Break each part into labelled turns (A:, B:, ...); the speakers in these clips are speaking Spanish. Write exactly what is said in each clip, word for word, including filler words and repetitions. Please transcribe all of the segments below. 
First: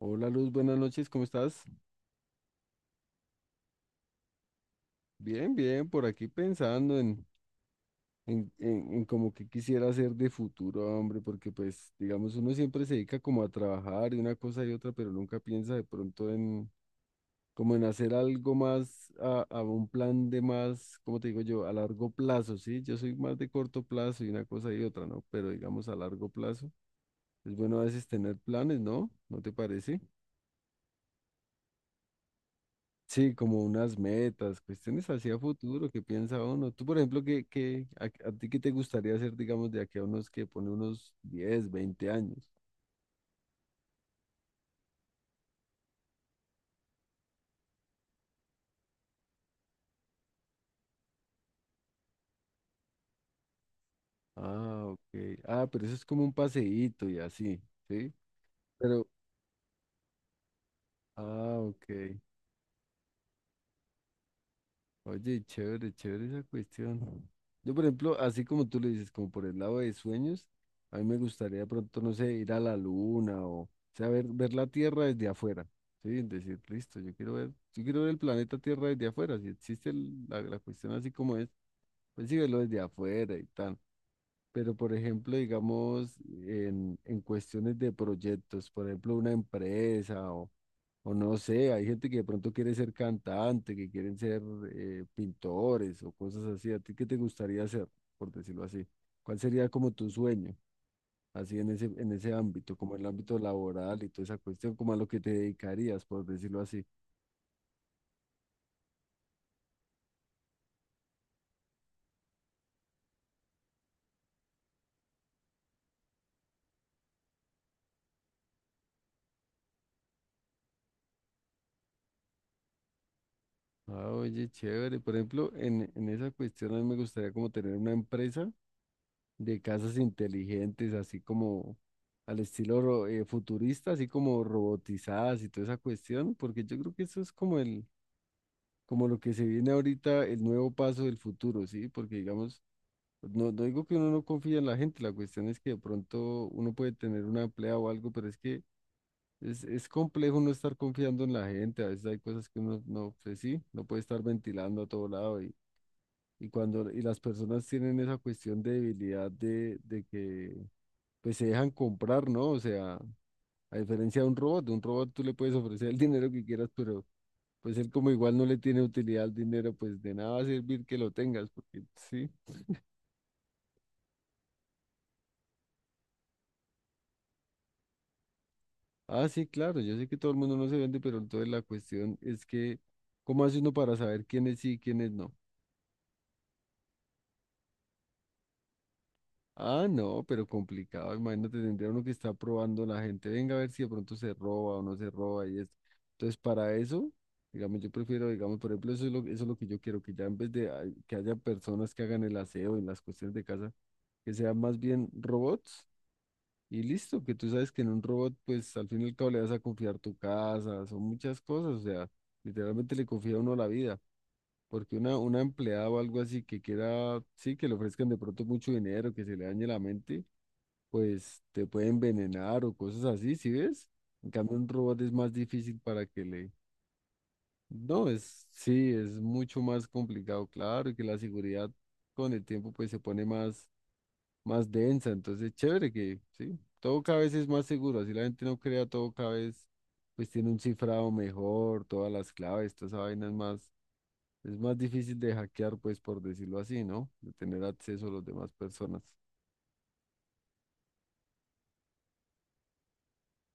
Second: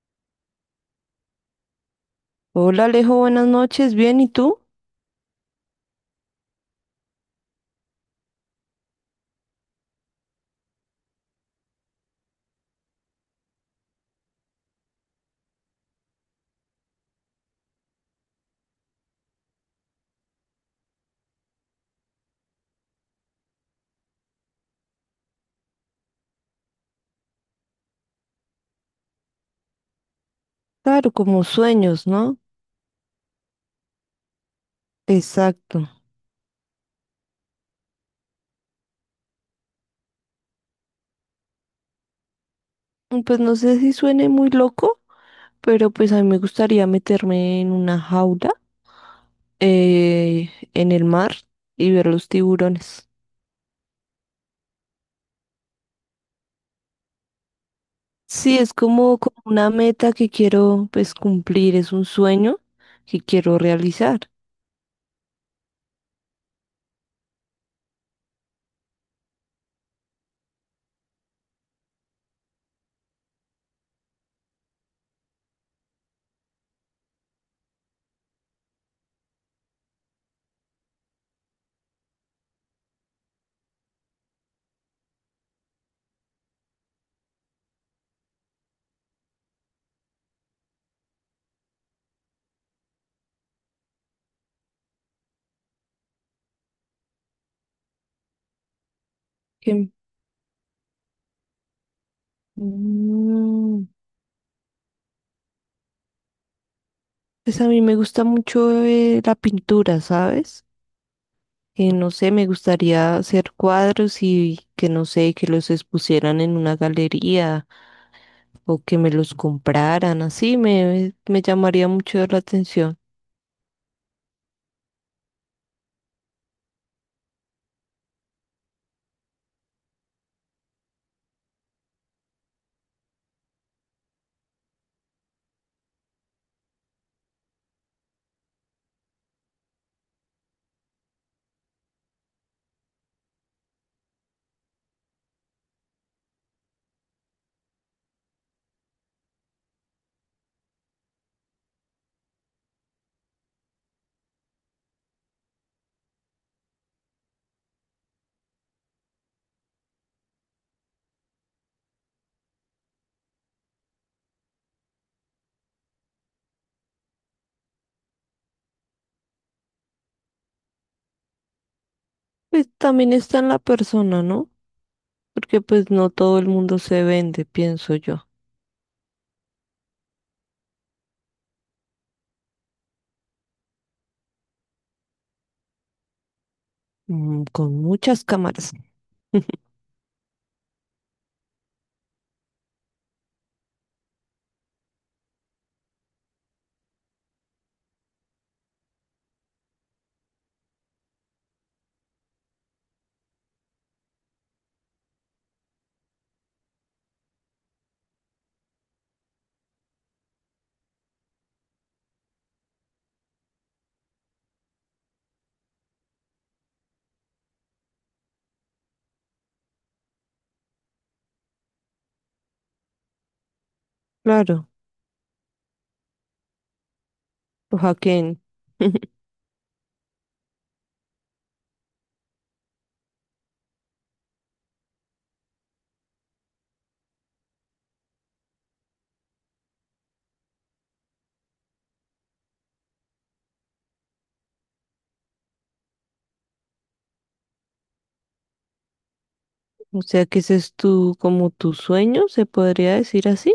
A: Hola Luz, buenas noches, ¿cómo estás?
B: Hola Alejo, buenas noches, bien, ¿y tú?
A: Bien, bien, por aquí pensando en, en, en, en como que quisiera hacer de futuro, hombre, porque pues, digamos, uno siempre se dedica como a trabajar y una cosa y otra, pero nunca piensa de pronto en, como en hacer algo más, a, a un plan de más, ¿cómo te digo yo? A largo plazo, ¿sí? Yo soy más de corto plazo y una cosa y otra, ¿no? Pero digamos a largo plazo, es bueno a veces tener planes, ¿no? ¿No te parece?
B: Claro, como sueños, ¿no?
A: Sí, como unas metas, cuestiones hacia
B: Exacto.
A: futuro, qué piensa uno. Tú, por ejemplo, ¿qué, qué, a, a ti qué te gustaría hacer, digamos, de aquí a unos que pone unos diez, veinte años?
B: Mm, Pues no sé si suene muy loco, pero pues a mí me gustaría meterme en una jaula, eh, en el mar y ver los tiburones.
A: Ah, ok. Ah, pero eso es como un paseíto y así, ¿sí?
B: Sí, es
A: Pero,
B: como, como una meta que quiero pues
A: ah,
B: cumplir,
A: ok.
B: es un sueño que quiero realizar.
A: Oye, chévere, chévere esa cuestión. Yo, por ejemplo, así como tú le dices, como por el lado de sueños, a mí me gustaría de pronto, no sé, ir a la luna o, o sea, ver, ver la Tierra desde afuera, ¿sí? Es decir, listo, yo quiero ver, yo quiero ver el planeta Tierra desde afuera, si existe el- la, la cuestión así como es, pues sí, verlo desde afuera y tal. Pero, por ejemplo, digamos, en, en cuestiones de proyectos, por ejemplo, una empresa o o no sé, hay gente que de pronto quiere ser cantante, que quieren ser eh, pintores o cosas así. ¿A ti qué te gustaría hacer, por decirlo así? ¿Cuál sería como
B: Que,
A: tu sueño, así en ese, en ese ámbito, como el ámbito
B: mm,
A: laboral y toda esa cuestión, como a lo que te dedicarías, por decirlo así?
B: pues a mí me gusta mucho eh, la pintura, ¿sabes? Eh, no sé, me gustaría hacer cuadros y que no sé, que los expusieran en una galería o que me los compraran, así me, me llamaría mucho la atención.
A: Ah, oye, chévere. Por ejemplo, en, en esa cuestión a mí me gustaría como tener una empresa de casas inteligentes, así como al estilo ro- eh, futurista, así como robotizadas y toda esa cuestión, porque yo creo que eso es como el como lo que se viene ahorita, el nuevo paso del futuro, ¿sí? Porque digamos, no, no digo que uno no confía en la gente, la cuestión es que de pronto uno puede tener una emplea o algo, pero es que es, es complejo no estar confiando en la gente, a veces hay cosas que uno no, pues sí, no puede estar ventilando a todo lado y, y cuando y las personas tienen esa cuestión de debilidad de, de que pues se dejan comprar, ¿no? O sea, a diferencia de un robot, de un robot tú le puedes ofrecer el dinero que quieras, pero pues él como igual no le tiene utilidad al dinero, pues de nada va a servir que lo tengas, porque sí.
B: Pues también está en la persona, ¿no? Porque pues no todo el mundo se vende, pienso yo.
A: Ah, sí, claro, yo sé que todo el mundo no se vende, pero entonces la cuestión es que, ¿cómo hace uno para saber quiénes sí y quiénes no?
B: Mm, con muchas cámaras.
A: Ah, no, pero complicado, imagínate, tendría uno que está probando la gente, venga a ver si de pronto se roba o no se roba y esto. Entonces, para eso, digamos, yo prefiero, digamos, por ejemplo, eso es lo, eso es lo que yo quiero, que ya en vez de ah, que haya personas que hagan el aseo y las cuestiones de casa, que sean más bien robots. Y listo, que tú sabes que en un robot, pues al fin y al cabo le vas a confiar tu casa, son muchas cosas, o sea, literalmente le confía a uno la vida, porque una, una empleada o algo así que quiera, sí, que le ofrezcan de pronto mucho dinero, que se le dañe la mente, pues te puede envenenar o cosas así, ¿sí ves? En cambio, un
B: Claro,
A: robot es más difícil para que le...
B: lo
A: No,
B: hackeen.
A: es, sí, es mucho más complicado, claro, y que la seguridad con el tiempo pues se pone más más densa. Entonces, chévere que, sí, todo cada vez es más seguro. Así la gente no crea, todo cada vez, pues tiene un cifrado mejor, todas las claves, toda esa vaina es más, es más difícil de hackear, pues por decirlo así, ¿no? De tener acceso a las demás personas.
B: O sea que ese es tu, como tu sueño, se podría decir así.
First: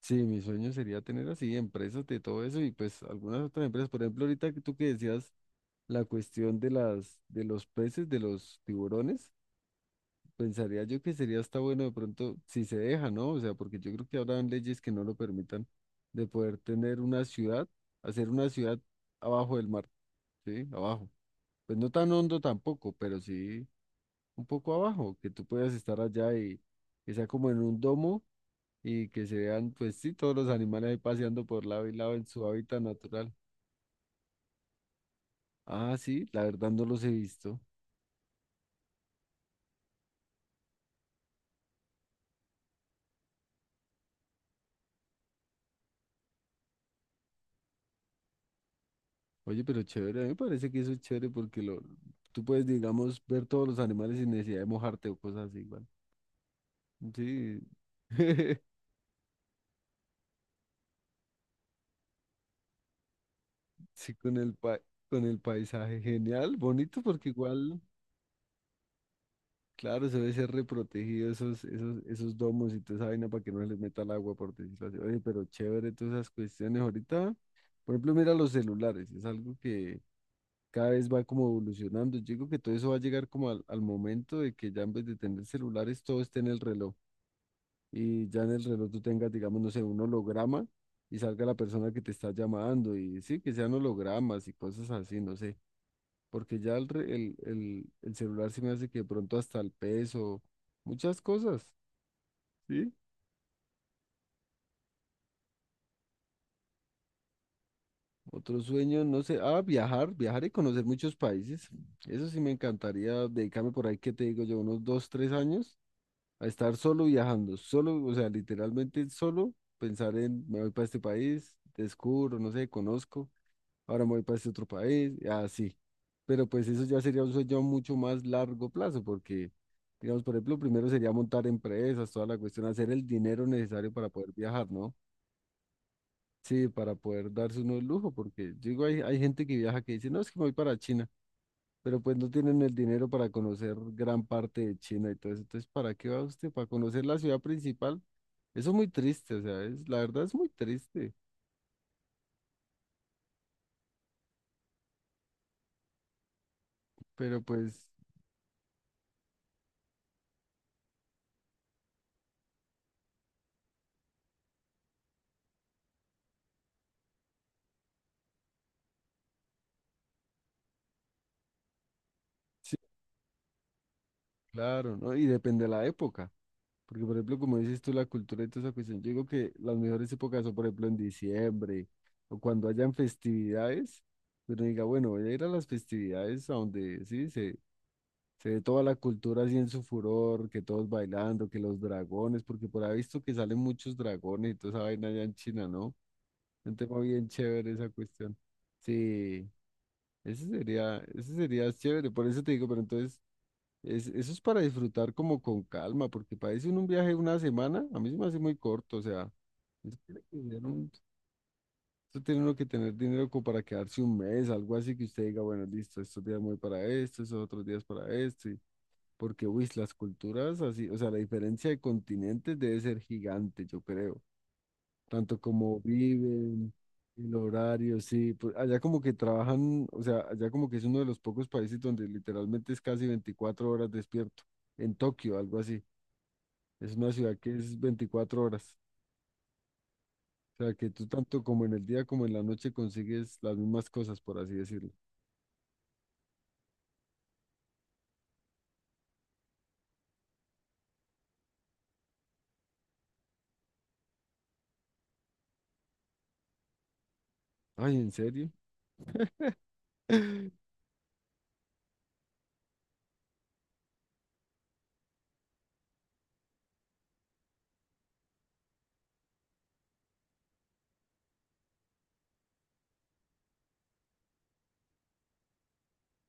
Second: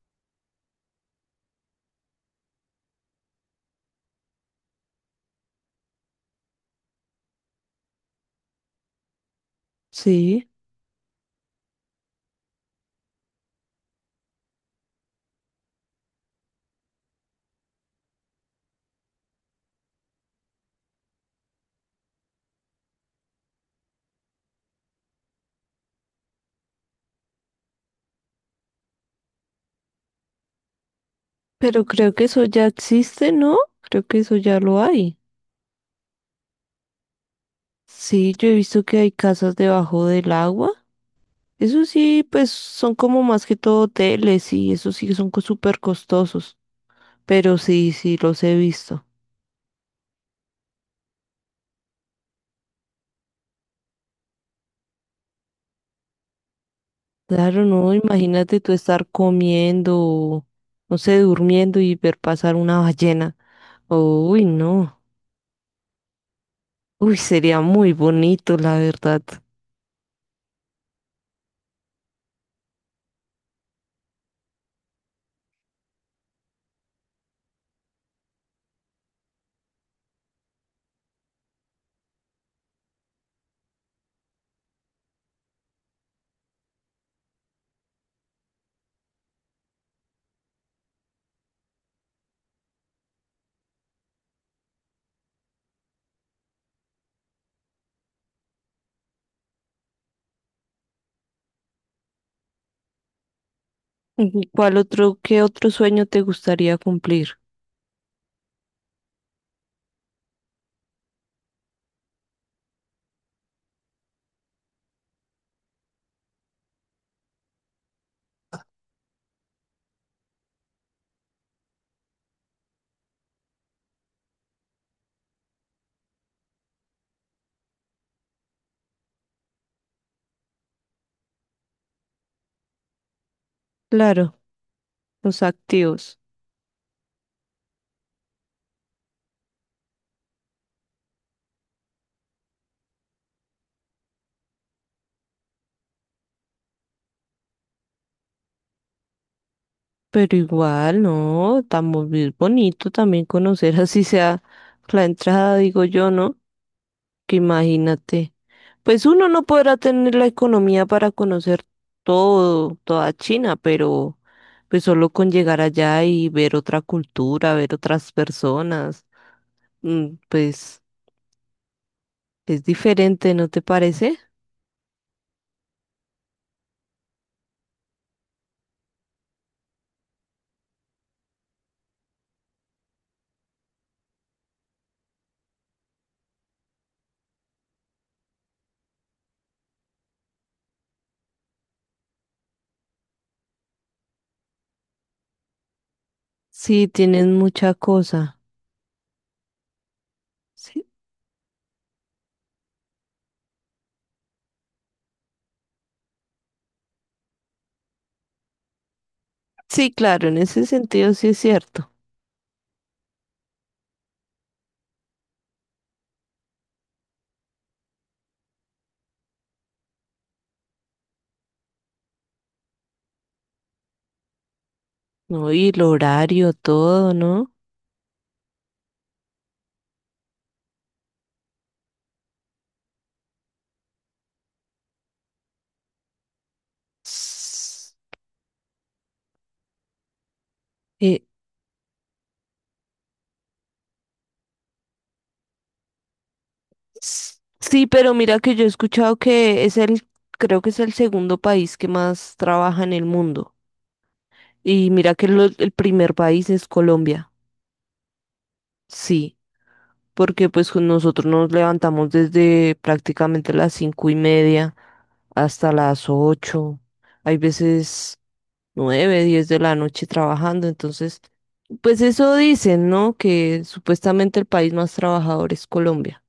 A: Sí, mi sueño sería tener así empresas de todo eso y pues algunas otras empresas. Por ejemplo, ahorita que tú que decías la cuestión de las, de los peces, de los tiburones.
B: Sí,
A: Pensaría yo que sería hasta bueno de pronto si se deja, ¿no? O sea, porque yo creo que habrán leyes que no lo permitan de poder tener una ciudad, hacer una ciudad abajo del mar, ¿sí? Abajo. Pues no tan hondo tampoco, pero sí un poco abajo, que tú puedas estar allá y que sea como en un domo y que se vean, pues sí, todos los animales ahí paseando por
B: pero
A: lado y
B: creo
A: lado
B: que
A: en
B: eso
A: su
B: ya
A: hábitat
B: existe,
A: natural.
B: ¿no? Creo que eso ya lo hay.
A: Ah, sí, la verdad no los he visto.
B: Sí, yo he visto que hay casas debajo del agua. Eso sí, pues son como más que todo hoteles y eso sí que son co- súper costosos. Pero sí, sí, los he visto.
A: Oye, pero chévere, a mí me parece que eso es chévere porque lo, tú puedes, digamos, ver todos los animales sin necesidad de mojarte o cosas así, igual. Sí,
B: Claro, no, imagínate tú estar comiendo, no sé, durmiendo y ver pasar una ballena.
A: sí, con
B: Uy,
A: el pa-
B: no.
A: con el paisaje, genial, bonito
B: Uy,
A: porque
B: sería
A: igual,
B: muy bonito, la verdad.
A: claro, se debe ser reprotegido esos, esos, esos domos y toda esa vaina para que no se les meta el agua, por decirlo así. Oye, pero chévere todas esas cuestiones ahorita. Por ejemplo, mira los celulares, es algo que cada vez va como evolucionando. Yo digo que todo eso va a llegar como al, al momento de que ya en vez de tener celulares, todo esté en el reloj. Y ya en el reloj tú tengas, digamos, no sé, un holograma y salga la persona que te está llamando y sí, que sean hologramas y cosas así, no sé, porque ya el, re- el, el, el celular se me hace que de pronto hasta el peso, muchas cosas, ¿sí?
B: ¿Y cuál otro, qué otro sueño te gustaría cumplir?
A: Otro sueño, no sé, ah, viajar, viajar y conocer muchos países. Eso sí me encantaría dedicarme por ahí, ¿qué te digo yo? Unos dos, tres años a estar solo viajando, solo, o sea, literalmente solo pensar en, me voy para este país, descubro, no sé, conozco. Ahora me voy para este otro país, y así. Pero pues eso ya sería un sueño a mucho más largo plazo, porque, digamos, por ejemplo, primero sería montar empresas, toda la cuestión, hacer el dinero necesario para poder
B: Claro,
A: viajar, ¿no?
B: los activos.
A: Sí, para poder darse uno el lujo, porque yo digo, hay, hay gente que viaja que dice, no, es que me voy para China, pero pues no tienen el dinero para conocer gran parte de China y todo eso. Entonces, ¿para qué va usted? ¿Para conocer la ciudad principal? Eso es muy triste, o sea, es, la verdad es
B: Pero
A: muy
B: igual,
A: triste,
B: no, estamos bien bonito también conocer así sea la entrada, digo yo, ¿no? Que
A: pero pues
B: imagínate. Pues uno no podrá tener la economía para conocer todo, toda China, pero pues solo con llegar allá y ver otra cultura, ver otras personas, mm, pues es
A: sí,
B: diferente, ¿no te parece?
A: claro, ¿no? Y depende de la época. Porque, por ejemplo, como dices tú, la cultura y toda esa cuestión, yo digo que las mejores épocas son, por ejemplo, en diciembre o cuando hayan festividades, pero diga, bueno, voy a ir a las festividades a donde, sí, se, se ve toda la cultura así en su furor, que todos bailando, que los dragones, porque por ahí he visto que salen muchos dragones y toda esa vaina allá en China, ¿no? Un
B: Sí,
A: tema bien
B: tienes
A: chévere
B: mucha
A: esa cuestión.
B: cosa.
A: Sí, ese
B: Sí,
A: sería, ese sería chévere, por eso te digo, pero entonces... Es, eso es para disfrutar como con calma, porque parece un viaje de una semana, a mí se me hace muy corto, o sea,
B: sí,
A: eso tiene
B: claro, en
A: que ser
B: ese
A: un-
B: sentido sí es cierto.
A: eso tiene uno que tener dinero como para quedarse un mes, algo así que usted diga, bueno, listo, estos días me voy para esto, esos otros días para esto, y- porque, uy, las culturas así, o sea, la diferencia de continentes debe ser gigante, yo creo, tanto
B: No, y
A: como
B: el horario,
A: viven,
B: todo,
A: el
B: ¿no?
A: horario, sí, pues, allá como que trabajan, o sea, allá como que es uno de los pocos países donde literalmente es casi veinticuatro horas despierto en Tokio, algo así. Es una ciudad que es veinticuatro horas. O sea, que tú
B: Eh,
A: tanto como en el día como en la noche consigues las mismas cosas, por así decirlo.
B: sí, pero mira que yo he escuchado que es el, creo que es el segundo país que más trabaja en el mundo. Y mira que lo- el primer país es Colombia.
A: Ay, ¿en serio?
B: Sí, porque pues con nosotros nos levantamos desde prácticamente las cinco y media hasta las ocho. Hay veces nueve, diez de la noche trabajando. Entonces, pues eso dicen, ¿no? Que supuestamente el país más trabajador es Colombia.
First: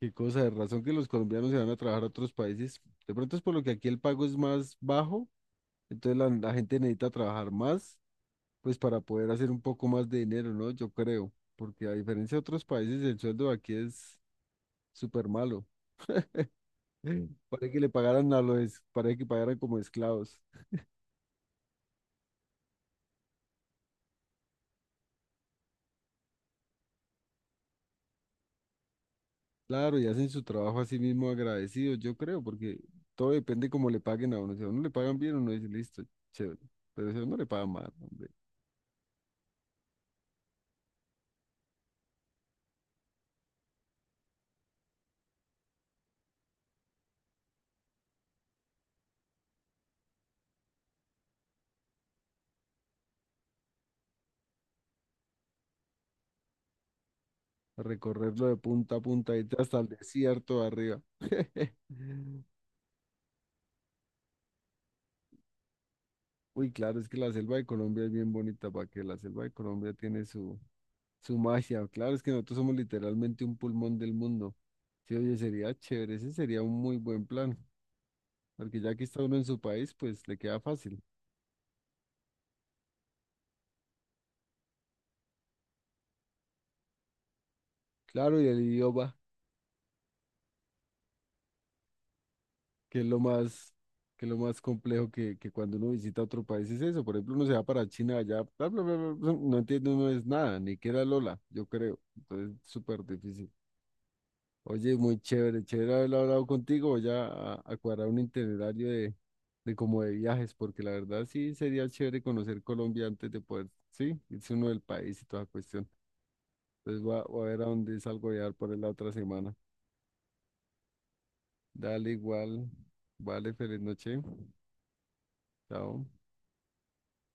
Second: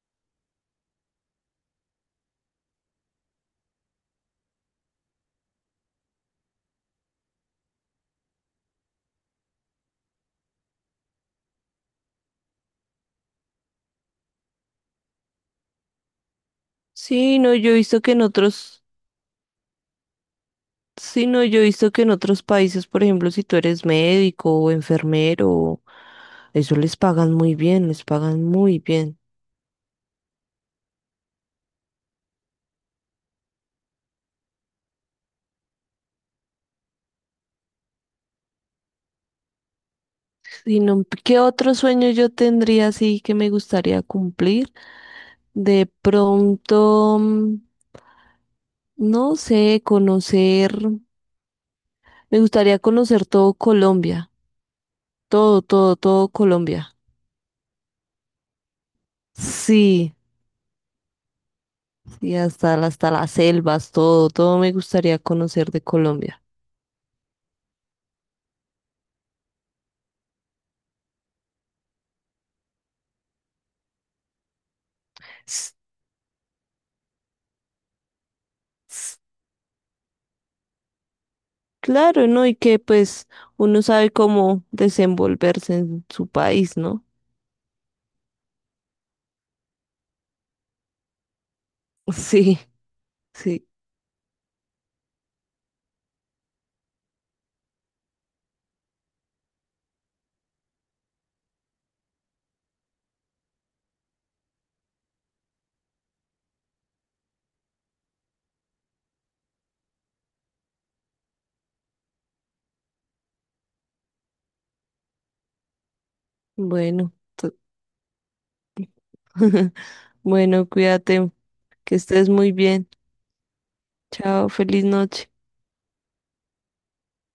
A: Qué cosa de razón que los colombianos se van a trabajar a otros países. De pronto es por lo que aquí el pago es más bajo, entonces la, la gente necesita trabajar más, pues para poder hacer un poco más de dinero, ¿no? Yo creo, porque a diferencia de otros países, el sueldo de aquí es súper malo.
B: Sí, no, yo
A: Parece
B: he
A: que le
B: visto que en
A: pagaran a los,
B: otros,
A: parece que pagaran como esclavos.
B: sí, no, yo he visto que en otros países, por ejemplo, si tú eres médico o enfermero, eso les pagan muy bien, les pagan muy bien.
A: Claro, y hacen su trabajo así mismo agradecidos, yo creo, porque todo depende cómo le paguen a uno. Si a uno le pagan bien, uno dice, listo, chévere. Pero si a uno le pagan mal, hombre,
B: Y no, ¿qué otro sueño yo tendría así que me gustaría cumplir? De pronto, mm, no sé, conocer, me gustaría conocer todo Colombia, todo, todo, todo Colombia.
A: recorrerlo de punta a punta, irte hasta el
B: Sí.
A: desierto de arriba.
B: Y hasta, la- hasta las selvas, todo, todo me gustaría conocer de Colombia.
A: Uy, claro, es que la selva de Colombia es bien bonita, para que la selva de Colombia tiene su, su magia. Claro, es que nosotros somos literalmente un pulmón del mundo. Sí, oye,
B: S-
A: sería chévere, ese sería un muy buen plan, porque ya que
B: s-
A: está uno en su país, pues le queda fácil.
B: Claro, ¿no? Y que pues uno sabe cómo desenvolverse en su país, ¿no?
A: Claro, y el idioma.
B: Sí,
A: que es lo
B: sí.
A: más, que es lo más complejo que, que cuando uno visita otro país es eso. Por ejemplo, uno se va para China allá, bla, bla, bla, bla, bla, no entiende uno es nada, ni que era Lola, yo creo. Entonces, súper difícil. Oye, muy chévere, chévere haber hablado contigo. Voy a, a- a cuadrar un itinerario de, de como de viajes, porque la verdad sí sería chévere conocer Colombia antes de poder, sí, irse uno del país y toda cuestión. Entonces
B: Bueno,
A: voy a, voy a
B: to-
A: ver a dónde salgo a viajar por ahí la otra semana.
B: bueno, cuídate, que
A: Dale
B: estés muy
A: igual.
B: bien.
A: Vale, feliz noche.
B: Chao, feliz noche.
A: Chao.